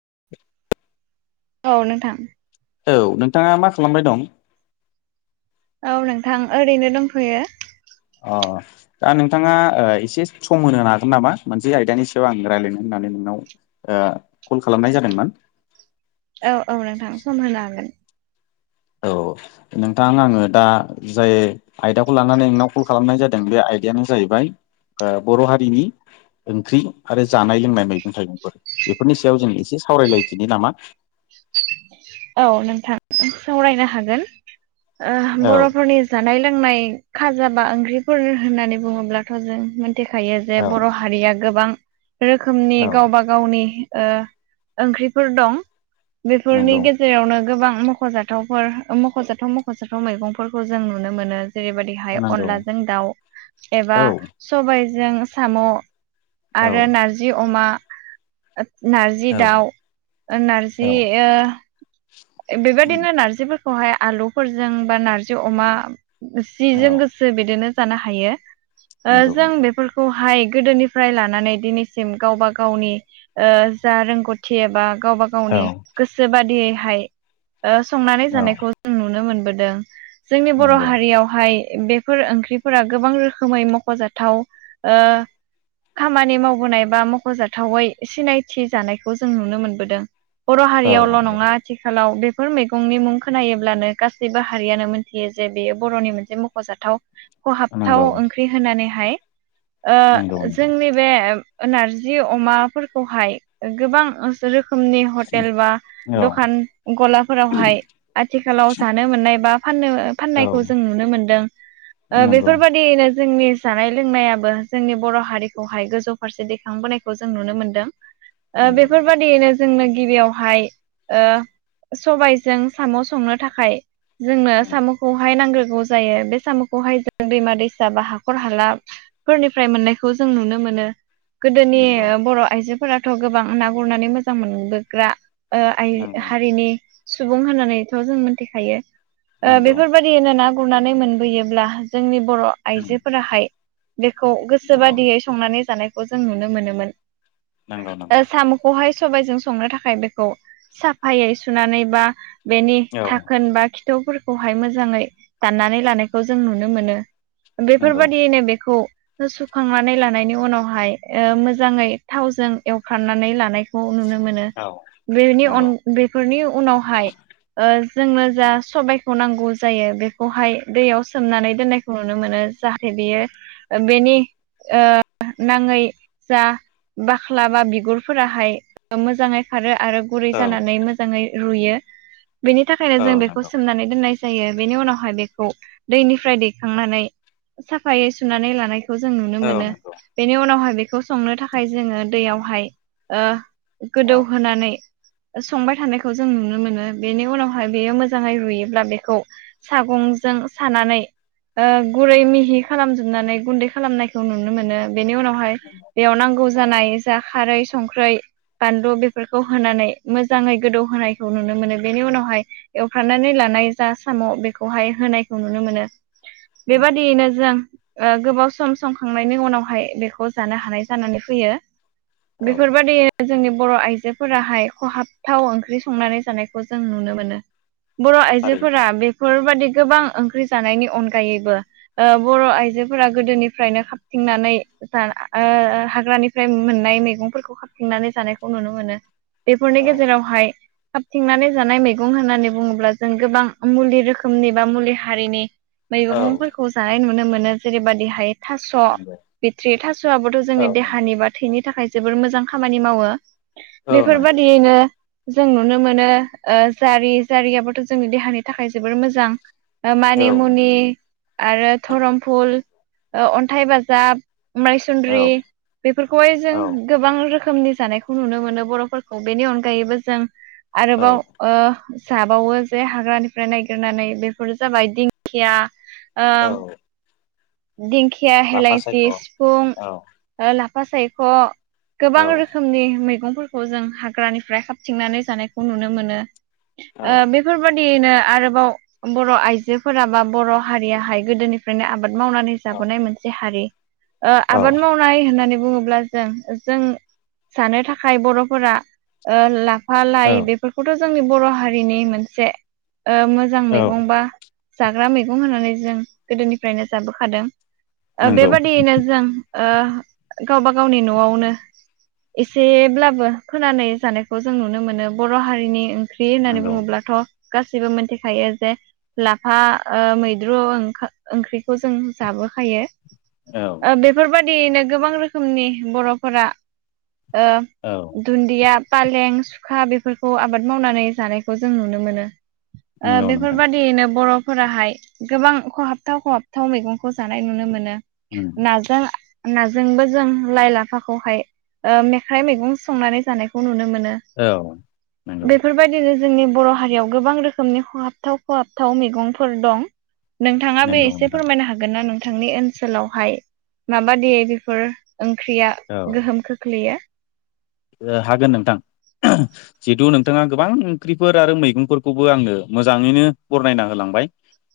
[inaudible] औ नोंथां औ नोंथाङा मा खालामबाय दं? औ नोंथां ओरैनो दंथ'यो। अह दा नोंथाङा ओ एसे सम होनो हागोन नामा मोनसे आयदानि सायाव आं रायलायनो हो नानै नोंनाव ओ कल खालामनाय जादोंमोन। औ औ नोंथां सम होनो हागोन। औ नोंथां आङो दा जाय आयदाखौ लानानै नोंनाव कल खालामनाय जादों बे आय दायानो जाहैबाय ओ बर' हारिनि ओंख्रि आरो जानाय लोंनाय मैगं थाइगंफोर बेफोरनि सायाव जों एसे सावरायलायदिनि नामा [inaudible] औ नोंथां सावरायनो हागोन ओ औ बर'फोरनि जानाय लों नाय खाजाबा ओंख्रिफोर होननानै बुङोब्लाथ' जों थिखायो जे औ बर' हारिया गोबां रोखोमनि औ गावबा गावनि ओ ओंख्रिफोर दं बेफोरनि नंगौ गेजे रावनो गोबां मख'जाथावफोर मख'जाथाव मख'जाथाव मैगंफोरखौ जों नुनो मोनो। जेरैबायदिहाय नंगौ अनलाजों दाउ एबा औ सबाइजों साम' औ आरो नारजि अमा नारजि औ दाउ नारजि औ ओ बेबायदिनो नार्जि फोरखौहाय आलुफोरजों बा नारजि अमा औ सिजों गोसो बिदिनो जानो हायो ओ नंगौ जों नोंथां बेफोरखौ बाहाय गोदोनिफ्राय लानानै दिनैसिम गावबा गावनि ओ जा रोंगौथि एबा गावबा औ गावनि गोसो बादियैहाय ओ संनानै औ जानायखौ जों नुनो मोन बोदों जोंनि बर' नंगौ औ हारियावहाय बेफोर ओंख्रिफोरा गोबां रोखोमै मख'जाथाव ओ खामानि मावबोनाय बा मख'जाथावै सिनायथि जानायखौ जों नुनो मोनबोदों। बर' नंगौ हारियावल' नङा खालाव बेफोर मैगंनि मुं खोनायोब्लानो गासैबो हारियानो मोनथियो जे बेयो बर'नि मोनसे मख'जा थाव नंगौ खहाबथाव ओंख्रि होनानैहाय ओ नंगौ नंगौ जोंनि बे नारजि अमाफोरखौहाय गोबां रो खोमनि हटेल बा औ दखान गलाफोरावहाय आथिखालाव जानो मोननाय बा फाननो औ फाननायखौ जों नुनो मोनदों ओ नंगौ बेफोरबायदिनो जोंनि जानाय लोंनायाबो जोंनि बर' हारिखौहाय गोजौ फारसे दैखांबोनायखौ जों नुनो मोनदों। ओ नंगौ नोंथां बेफोरबादियैनो जोंनो गिबियावहाय ओ सबायजों साम' संनो थाखाय जोंनो उम साम'खौहाय नांग्रो जायो बे साम'खौहाय जों दैमा दैसा बा हाखर हाला फोरनिफ्राय मोननायखौ जों नुनो मोनो। नों गोदोनि नंगौ बर' आइजोफोराथ' गोबां ना गुरनानै मोजां मोनबोग्रा आय नंगौ हारिनि सुबुं होननानैथ' जों मिथिखायो ओ नंगौ बेफोरबायदियैनो गुरनानै मोनबोयोब्ला जोंनि बर' उम आइजोफोराहाय बेखौ नंगौ गोसोबादियै संनानै जानायखौ जों नुनो मोनोमोन। नंगौ ओ नंगौ साम'खौहाय सबबायजों संनो थाखाय बेखौ साफायै सुनानै बा बेनि औ थाखोन बा खिथावफोर खौहाय मोजाङै दाननानै लानायखौ जों नुनो मोनो नंगौ बेफोरबायदियैनो बेखौ । सुखांनानै लानायनि उनावहाय ओ मोजाङै थावजों एवखांनानै लानाय खौ नुनो मोनो औ बेनि अन नंगौ बेफोरनि उनावहाय जोंनो जा सबायखौ नांगौ जायो बेखौहाय दैयाव सोमनानै दोननायखौ नुनो मोनो जाहाथे बियो बेनि ओ नाङै जा बाख्ला बा बिगुरफोराहाय मोजाङै खारो आरो गुरै औ जानानै मोजाङै रुयो बेनि थाखायनो औ जों बेखौ नंगौ सोमनानै दोननाय जा -यो बेनि उनावहाय बेखौ दैनिफ्राय दैखांनानै साफायै सुनानै लानाय खौ जों नुनो औ मोनो नंगौ बेनि उनावहाय बेखौ संनो थाखाय जोङो दैयावहाय ओ औ गोदौहोनानै संबाय थानायखौ जों नुनो मोनो बेनि उनावहाय बेयो मोजाङै रुयोब्ला बेखौ सागं जों सानानै ओ गुरै मिहि खालामजोबनानै गुन्दै खालामनायखौ नुनो मोनो बेनि उनावहाय बेयाव नांगौ जानाय जा खारै संख्रै बानलु बेफोरखौ होनानै मोजाङै गोदौ होनायखौ नुनो मोनो बेनि उनावहाय एवफ्रामनानै लानाय जा साम बेखौहाय होनायखौ नुनो मोनो नंगौ बेबादियैनो जों गोबाव सम संखांनायनि उनावहाय बेखौ जानो हानाय जानानै फैयो औ नंगौ बेफोरबायादिनो जोंनि बर आइजोफोराहाय खहाबथाव ओंख्रि संनानै जानायखौ जों नुनो मोनो बर थारैनो आइजोफोरा बेफोरबायदि गोबां ओंख्रि जानायनि अनगायैबो बर आइजोफोरा गोदोनिफ्रायनो खाबथिंनानै ओ हाग्रानिफ्राय मोननाय मैगंफोरखौ खाथिंनानै जानायखौ नुनो मोनो बेफोरनि औ गेजेरावहाय खाबथिंनानै जानाय मैगं होननानै बुङोब्ला जों गोबां मुलि रोखोमनि बा मुलि हारिनि औ मैगंफोरखौ जानाय नुनो मोनो जेरैबादिहाय थास' नंगौ बिथ्रि थासआबोथ औ जोंनि नंगौ देहानि बा थैनि थाखाय जोबोर मोजां खामानि मावो । औ नंगौ बेफोरबादियैनो जों नुनो मोनो ओ जारि जारियाबोथ जोंनि देहानि थाखाय जोबोर मोजां औ मानिमुनि नंगौ आरो धरमफुल अन्थाइ बाजाब औ मायसन्द्रि बेफोरखौहाय जों औ गोबां रोखोमनि जानायखौ नुनो मोनो बरफोरखौ बेनि अनगायैबो जों औ आरोबाव ओ जाबावो जे हाग्रानिफ्राय नायागिरनानै बेफोरो जाबाय दिंखिया आ औ दिंखिया लाफा सायख' हेलांसि औ सिफुं औ लाफा सायख औ गोबां रोखोमनि मैगंफोरखौ जों हाग्रानिफ्राय खाबथिंनानै जानायखौ नुनो मोनो औ आ बेफोरबायदि -यैनो आरोबाव बर आइजोफोरा बा बर हारियाहाय गोदोनिफ्रायनो आबाद मावनानै औ जाबोनाय मोनसे हारि ओ आबाद मावनाय होननानै बुङोब्ला जों जों सानो थाखाय बरफोरा ओ ला- -फा औ लाइ बेफोरखौथ जोंनि बर हारिनि मोनसे मोजां औ मैगं बा जाग्रा मैगं होननानै जों गोदोनिफ्रायनो जाबोखादों नंगौ बेबादियैनो जों ओ गावबा गावनि नआवनो एसेब्लाबो खोनानाय जानायखौ जों नुनो मोनो बर' हारिनि ख्रि होननानै नंगौ बुङोब्लाथ गासैबो मोनथिखायो जे लाफा ओ मैद्रु ओं ओंख्रि खौ जों जाबोखायो औ ओ बेफोरबादिनो गोबां रोखोमनि बरफोरा ओ औ दुन्दिया फालें सुखा बेफोरखौ आबाद मावनानै जानायखौ जों नुनो मोनो ओ नंगौ नोंथां बेफोरबादियैनो बरफोराहाय गोबां खहाबथाव खहाब- थाव मैगंखौ जानाय नुनो मोनो उम नाजों नाजोंबो जों लाइ लाफाखौहाय ओ मेख्राइ मैगं संनानै जानायखौ नुनो मोनो औ नंगौ बेफोरबायदि जोंनि बर हारियाव गोबां रोखोमनि खहाबथाव खहाबथाव मैगंफोर दं नोंथाङा बे नंगौ एसे नोंथां फोरमायनो हागोन ना नोंथांनि ओनसोलाव हाय माबादियै बेफोर? ओंख्रिया औ गोहोम खोख्लैयो ओ हागोन नोंथां। जिहेतु नोंथाङा गोबां ओंख्रिफोर आरो मैगंफोरखौबो आंनो मोजाङैनो बरनायना होलां हामबाय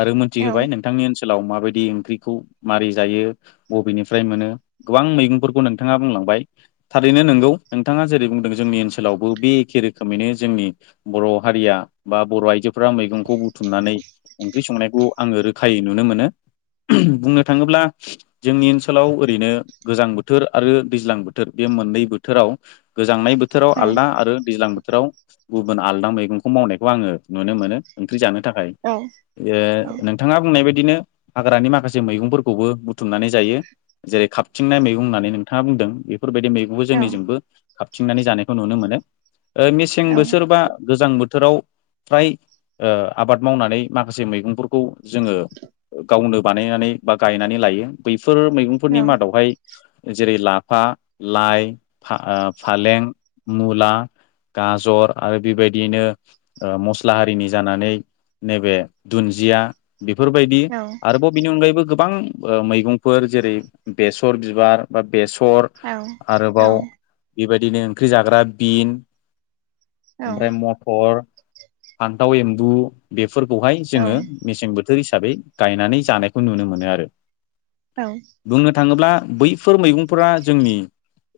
आरो मोनथि औ होबाय नोंथांनि सोलाव माबायदि ओंख्रिखौ मारै जायो बबेनिफ्राय मोनो गोबां मैगंफोरखौ नोंथाङा बुंलां बाय थारैनो नोंगौ नोंथाङा जेरै बुंदों जोंनि ओनसोलावबो बे एखे रोखोमैनो जोंनि बर‌ हारिया बा बर आइजो बेफ्रा मैगंखौ बुथुमनानै ओंख्रि संनायखौ आङो रोखायै नुनो मोनो बुंनो थाङोब्ला जोंनि ओनसोलाव ओरैनो गोजां बोथोर आरो दैज्लां बोथोर बे मोननै बोथोराव गोजांनाय बोथोराव आलदा आरो दैज्लां बोथ राव गुबुन आलदा मैगंखौ मावनायखौ आङो नुनो मोनो ओंख्रि जानो थाखाय औ ओ नोंथाङा बुंनाय बाय बिदिनो हाग्रानि माखासे मैगंफोरखौबो बुथुमनानै जायो जेरै खाबथिंनाय मैगं होननानै नोंथाङा बुंदों बेफोरबायदि मै औ जोंनिजोंबो खाबथिंनानै जानायखौ नुनो मोनो ओ मेसें औ बोसोरबा गोजां बोथ थोराव फ्राय ओ आबाद मावनानै माखासे मैगंफोरखौ जोङो गावनो बानायनानै बा गायनानै लायो बै फोर मैगंफोरनि औ मादावहाय जेरै लाफा लाइ फा आ फालें मुला गाजर आरो बेबायदियैनो ओ मस्ला हारिनि जानानै नैबे दुन्जिया बेफोरबायदि औ आरोबाव बिनि अनगायैबो गोब बां ओ मैगंफोर जेरै बेसर बिबार बा बेसर औ औ आरोबाव बेबायदिनो ओंख्रि जाग्रा बिन औ ओमफ्राय मटर फान्थाव एम्बु बेफोरखौहाय औ जोङो मेसें बोथ थोर हिसाबै गायनानै जानायखौ नुनो मोनो आरो बुंनो थाङोब्ला बैफोर मैगंफोरा जोंनि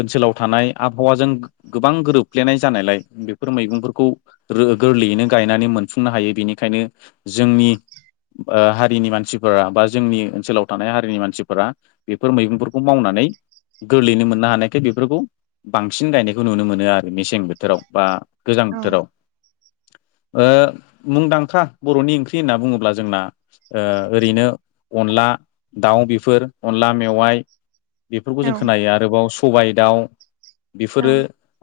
ओनसोलाव थानाय आबहावाजों गोबां गोरोबफ्लेनाय जानायलाय बेफोर मैगंफोरखौ रो गोरलैयैनो गायनानै मोनफुंनो हायो बेनिखायनो जोंनि ओ हारिनि मानसिफोरा बा जोंनि ओनसोलाव थानाय हारिनि मानसिफोरा बेफोर मैगंफोरखौ मावना नै गोरलैयैनो मोननो हानायखाय बेफोरखौ बांसिन गायनायखौ नुनो मोनो आरो मेसें बोथोराव बा गोजां बोथोराव। ओ मुंदांखा बरनि ओंख्रि होनना बुङोब्ला जोंना ओ ओरैनो अनला दाउ बेफोर अनला मेवाइ बेफोरखौ जों खोनायो आरोबाव सबाय दाउ बेफोरो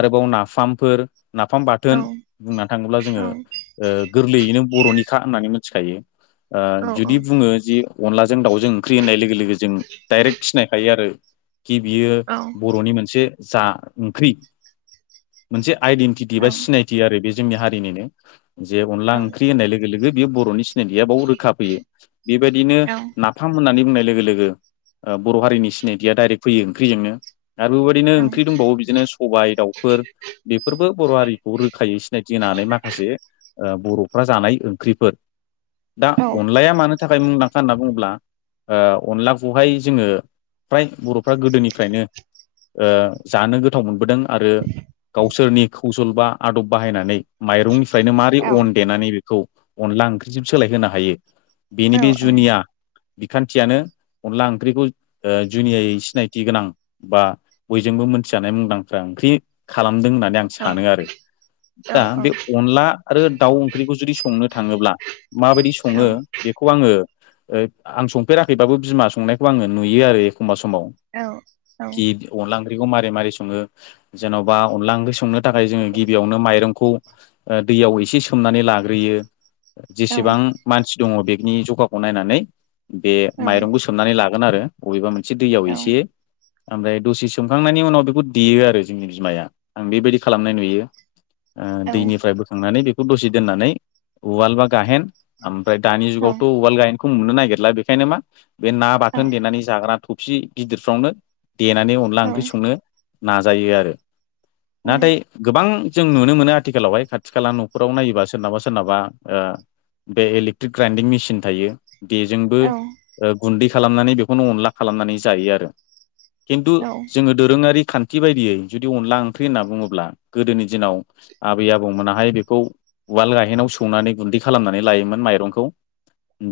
आरोबाव ना फामफोर नाफाम बाथोन बुंना थाङोब्ला जोङो ओ गोरलैयैनो बरनि खा होननानै मिथिखायो ओ जुदि बुङो जि अनलाजों दाउजों ओंख्रि होननाय लोगो लोगो जों दाइरेक्ट सिनायखायो आरो खि बियो बरनि मोनसे जा ओंख्रि मोनसे आइडेन्टिटि बा सिनायथि आरो बे जोंनि हारिनिनो जे अनला ओंख्रि होननाय लोगो लोगो बेयो बरनि सि नैबेहा बाव रोखा फैयो बेबायदिनो नाफाम होननानै बुंनाय लोगो लोगो ओ बर' हारिनि सिनायथिया दाइरेक्ट फै ओंख्रिजोंनो। आरो बेबायदिनो ओंख्रि दंबावो बिदिनो सबाय दाउफोर बेफोरबो बर' हारिखौ रोखायै सिनायथि होनानै माखासे बर'फ्रा जानाय ओंख्रिफोर दा अनलाया मानो थाखाय मुंदांखा होनना बुङोब्ला ओ अनलाखौहाय जोङो फ्राय बर'फ्रा गोदोनिफ्रायनो ओ जानो गोथाव मोनबोदों आरो गावसोरनि खोसल बा आदब बाहायनानै माइरंनि फ्रायनो माबारै अन देनानै बेखौ अनला ओंख्रिजों सोलायहोनो हायो बेनि बे जुनिया बिखान्थियानो अनला ओंख्रिखौ ओ जुनियायै सिनायथि गोनां बा बयजोंबो मोन थि जानाय मुंदांख्रा ओंख्रि खालामदों होननानै आं सानो आरो। दा बे अनला आरो दाउ ओंख्रिखौ जुदि संनो थाङोब्ला माबायदि सङो बेखौ आङो ओ आं संफेराखैबाबो बिमा संनायखौ आङो नुयो आरो। एखमबा समाव औ खि अनला ओं ख्रि मारै सङो जेन'बा अनला ओंख्रि संनो थाखाय जोङो गिबियावनो माइरंखौ ओ दैयाव एसे सोमनानै लाग्रोयो औ औ जेसेबां मानसि दङ' बेगनि ज'खाखौ नायनानै बे औ माइरंखौ सोमनानै लागोन आरो अबेबा मोनसे दैयाव एसे ओमबाय दसे सोमखांनाय नि उनाव बेखौ देयो आरो जोंनि बिमाया आं बेबायदि खालामनाय नुयो। आ औ दैनिफ्राय बोखांनानै बेखौ दसे दोननानै उवाल बा गाहेन ओम फाय दानि औ जुगावथ' उवाल गाहेनखौ नुनो नागिरला बेखायनो मा बे ना बाथोन देनानै जाग्रा थ'फि गिदिरफ्रावनो देनानै अनला ओंख्रि सं नाजायो आरो औ नाथाय गोबां जों नुनो मोनो आथिखालावहाय खाथि खाला न'खराव नायोबा सोरनावबा सोरनावबा ओ बे इलेक्ट्रिक ग्राइन्दिं मेसिन थायो। बेजोंबो ओ गुन्दै खालामनानै बेखौनो अनला खालामनानै जायो आरो। खिन्थु औ जोङो दोरोङारि खान्थि बायदियै जुदि अनला ओंख्रि होनना बुङोब्ला गोदोनि दिनाव आबै आबौ मोनाहाय बे खौ उवाल गाहेनाव सौनानै गुन्दै खालामनानै लायोमोन माइरंखौ।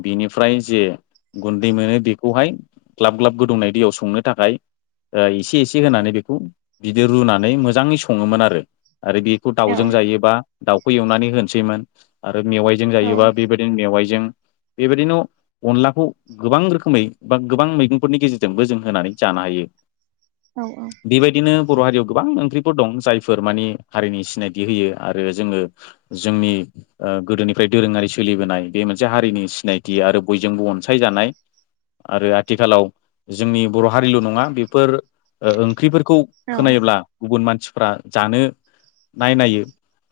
बिनिफ्राय जे गुन्दै मोनो बेखौहाय ग्लाब ग्लाब गोदौनाय दैयाव संनो थाखाय [inaudible] ओ इसे इसे होनानै बेखौ बिदि रुनानै मोजाङै सङोमोन आरो। आरो बेखौ दाउजों जायोबा दाउखौ एवनानै होनसैमोन। ओ मेवाइजों जायोबा बेबायदिनो मेवाइजों बेबायदिनो अनलाखौ गोबां रोखोमै बा गोबां मैगंफोरनि गेजेरजोंबो जों होनानै जा नो हायो बेबायदिनो बर' हारियाव गोबां ओंख्रिफोर दं जायफोर माने हारिनि सिनायथि होयो। आरो जोङो जोंनि ओ गोदोनिफ्राय दोरोङारि सोलिबोनाय बे मोनसे हारिनि सिनायथि आरो बयजोंबो अनसायजानाय आरो आथिखालाव जोंनि बर' हारिल' नङा बेफोर ओ ओंख्रिफोरखौ औ खोनायोब्ला गुबुन मानसिफ्रा जानो नायनायो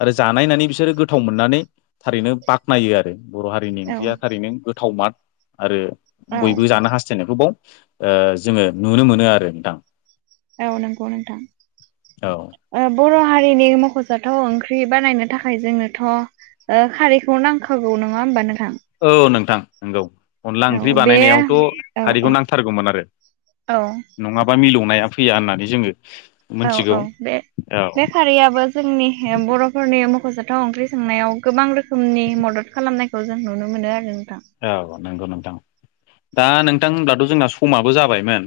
आरो जानायनानै बिसोरो गोथाव मोननानै थारैनो बाख्नायो आरो। बर' हारिनि ओंख्रिया थारैनो गोथाव माद आरो औ बयबो जानो हास्थायनायखौ बाव ओ जोङो नुनो मोनो आरो नोंथां। औ नंगौ नोंथां औ ओ बर' हारिनि मख' जाथाव ओंख्रि बानायनो थाखाय जोंनोथ' ओ खारैखौ नांखागौ नङा होमबा नों औ नोंथां नंगौ। अनला औ ओंख्रि बे बानायनायावथ' औ खारैखौ नांथारगौमोन आरो औ नङाबा मिलौनाया फैया होननानै जोङो औ मोनथिगौ औ बे औ बे खारियाबो जोंनि बर'फोरनि मख' थाव ओंख्रि संनायाव गोबां रोखोमनि मदद खालामनायखौ जों नुनो मोनो आरो। नोंथां औ नोंगौ नोंथां। दा नोंथां दाथ' जोंना समाबो जाबायमोन?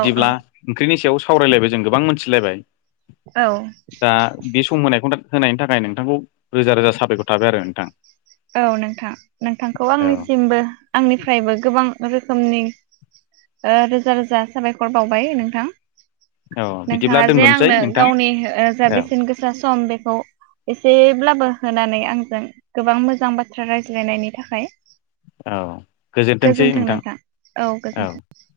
औ औ ओंख्रिनि सायाव सावरायलायबाय जों गोबां मोनथिलायबाय। औ दा बे सम होनायखौ [unintelligible] होनायनि थाखाय नोंथांखौ रोजा रोजा साबायखर थाबाय आरो नोंथां। औ नोंथां नोंथांखौ औ आंनिसिमबो आंनिफ्रायबो गोबां रोखोमनि ओ रोजा रोजा साबायखर बावबाय नोंथां। औ बिदिब्ला नोंथाङा जे दोनथ'नोसै आंनो नोंथां गावनि ओ जा औ बेसेन गोसा सम बेखौ एसे ब्लाबो होनानै आंजों गोबां मोजां बाथ्रा रायज्लायनायनि थाखाय। औ गोजोनथों नोंथां औ गोजोनथों ।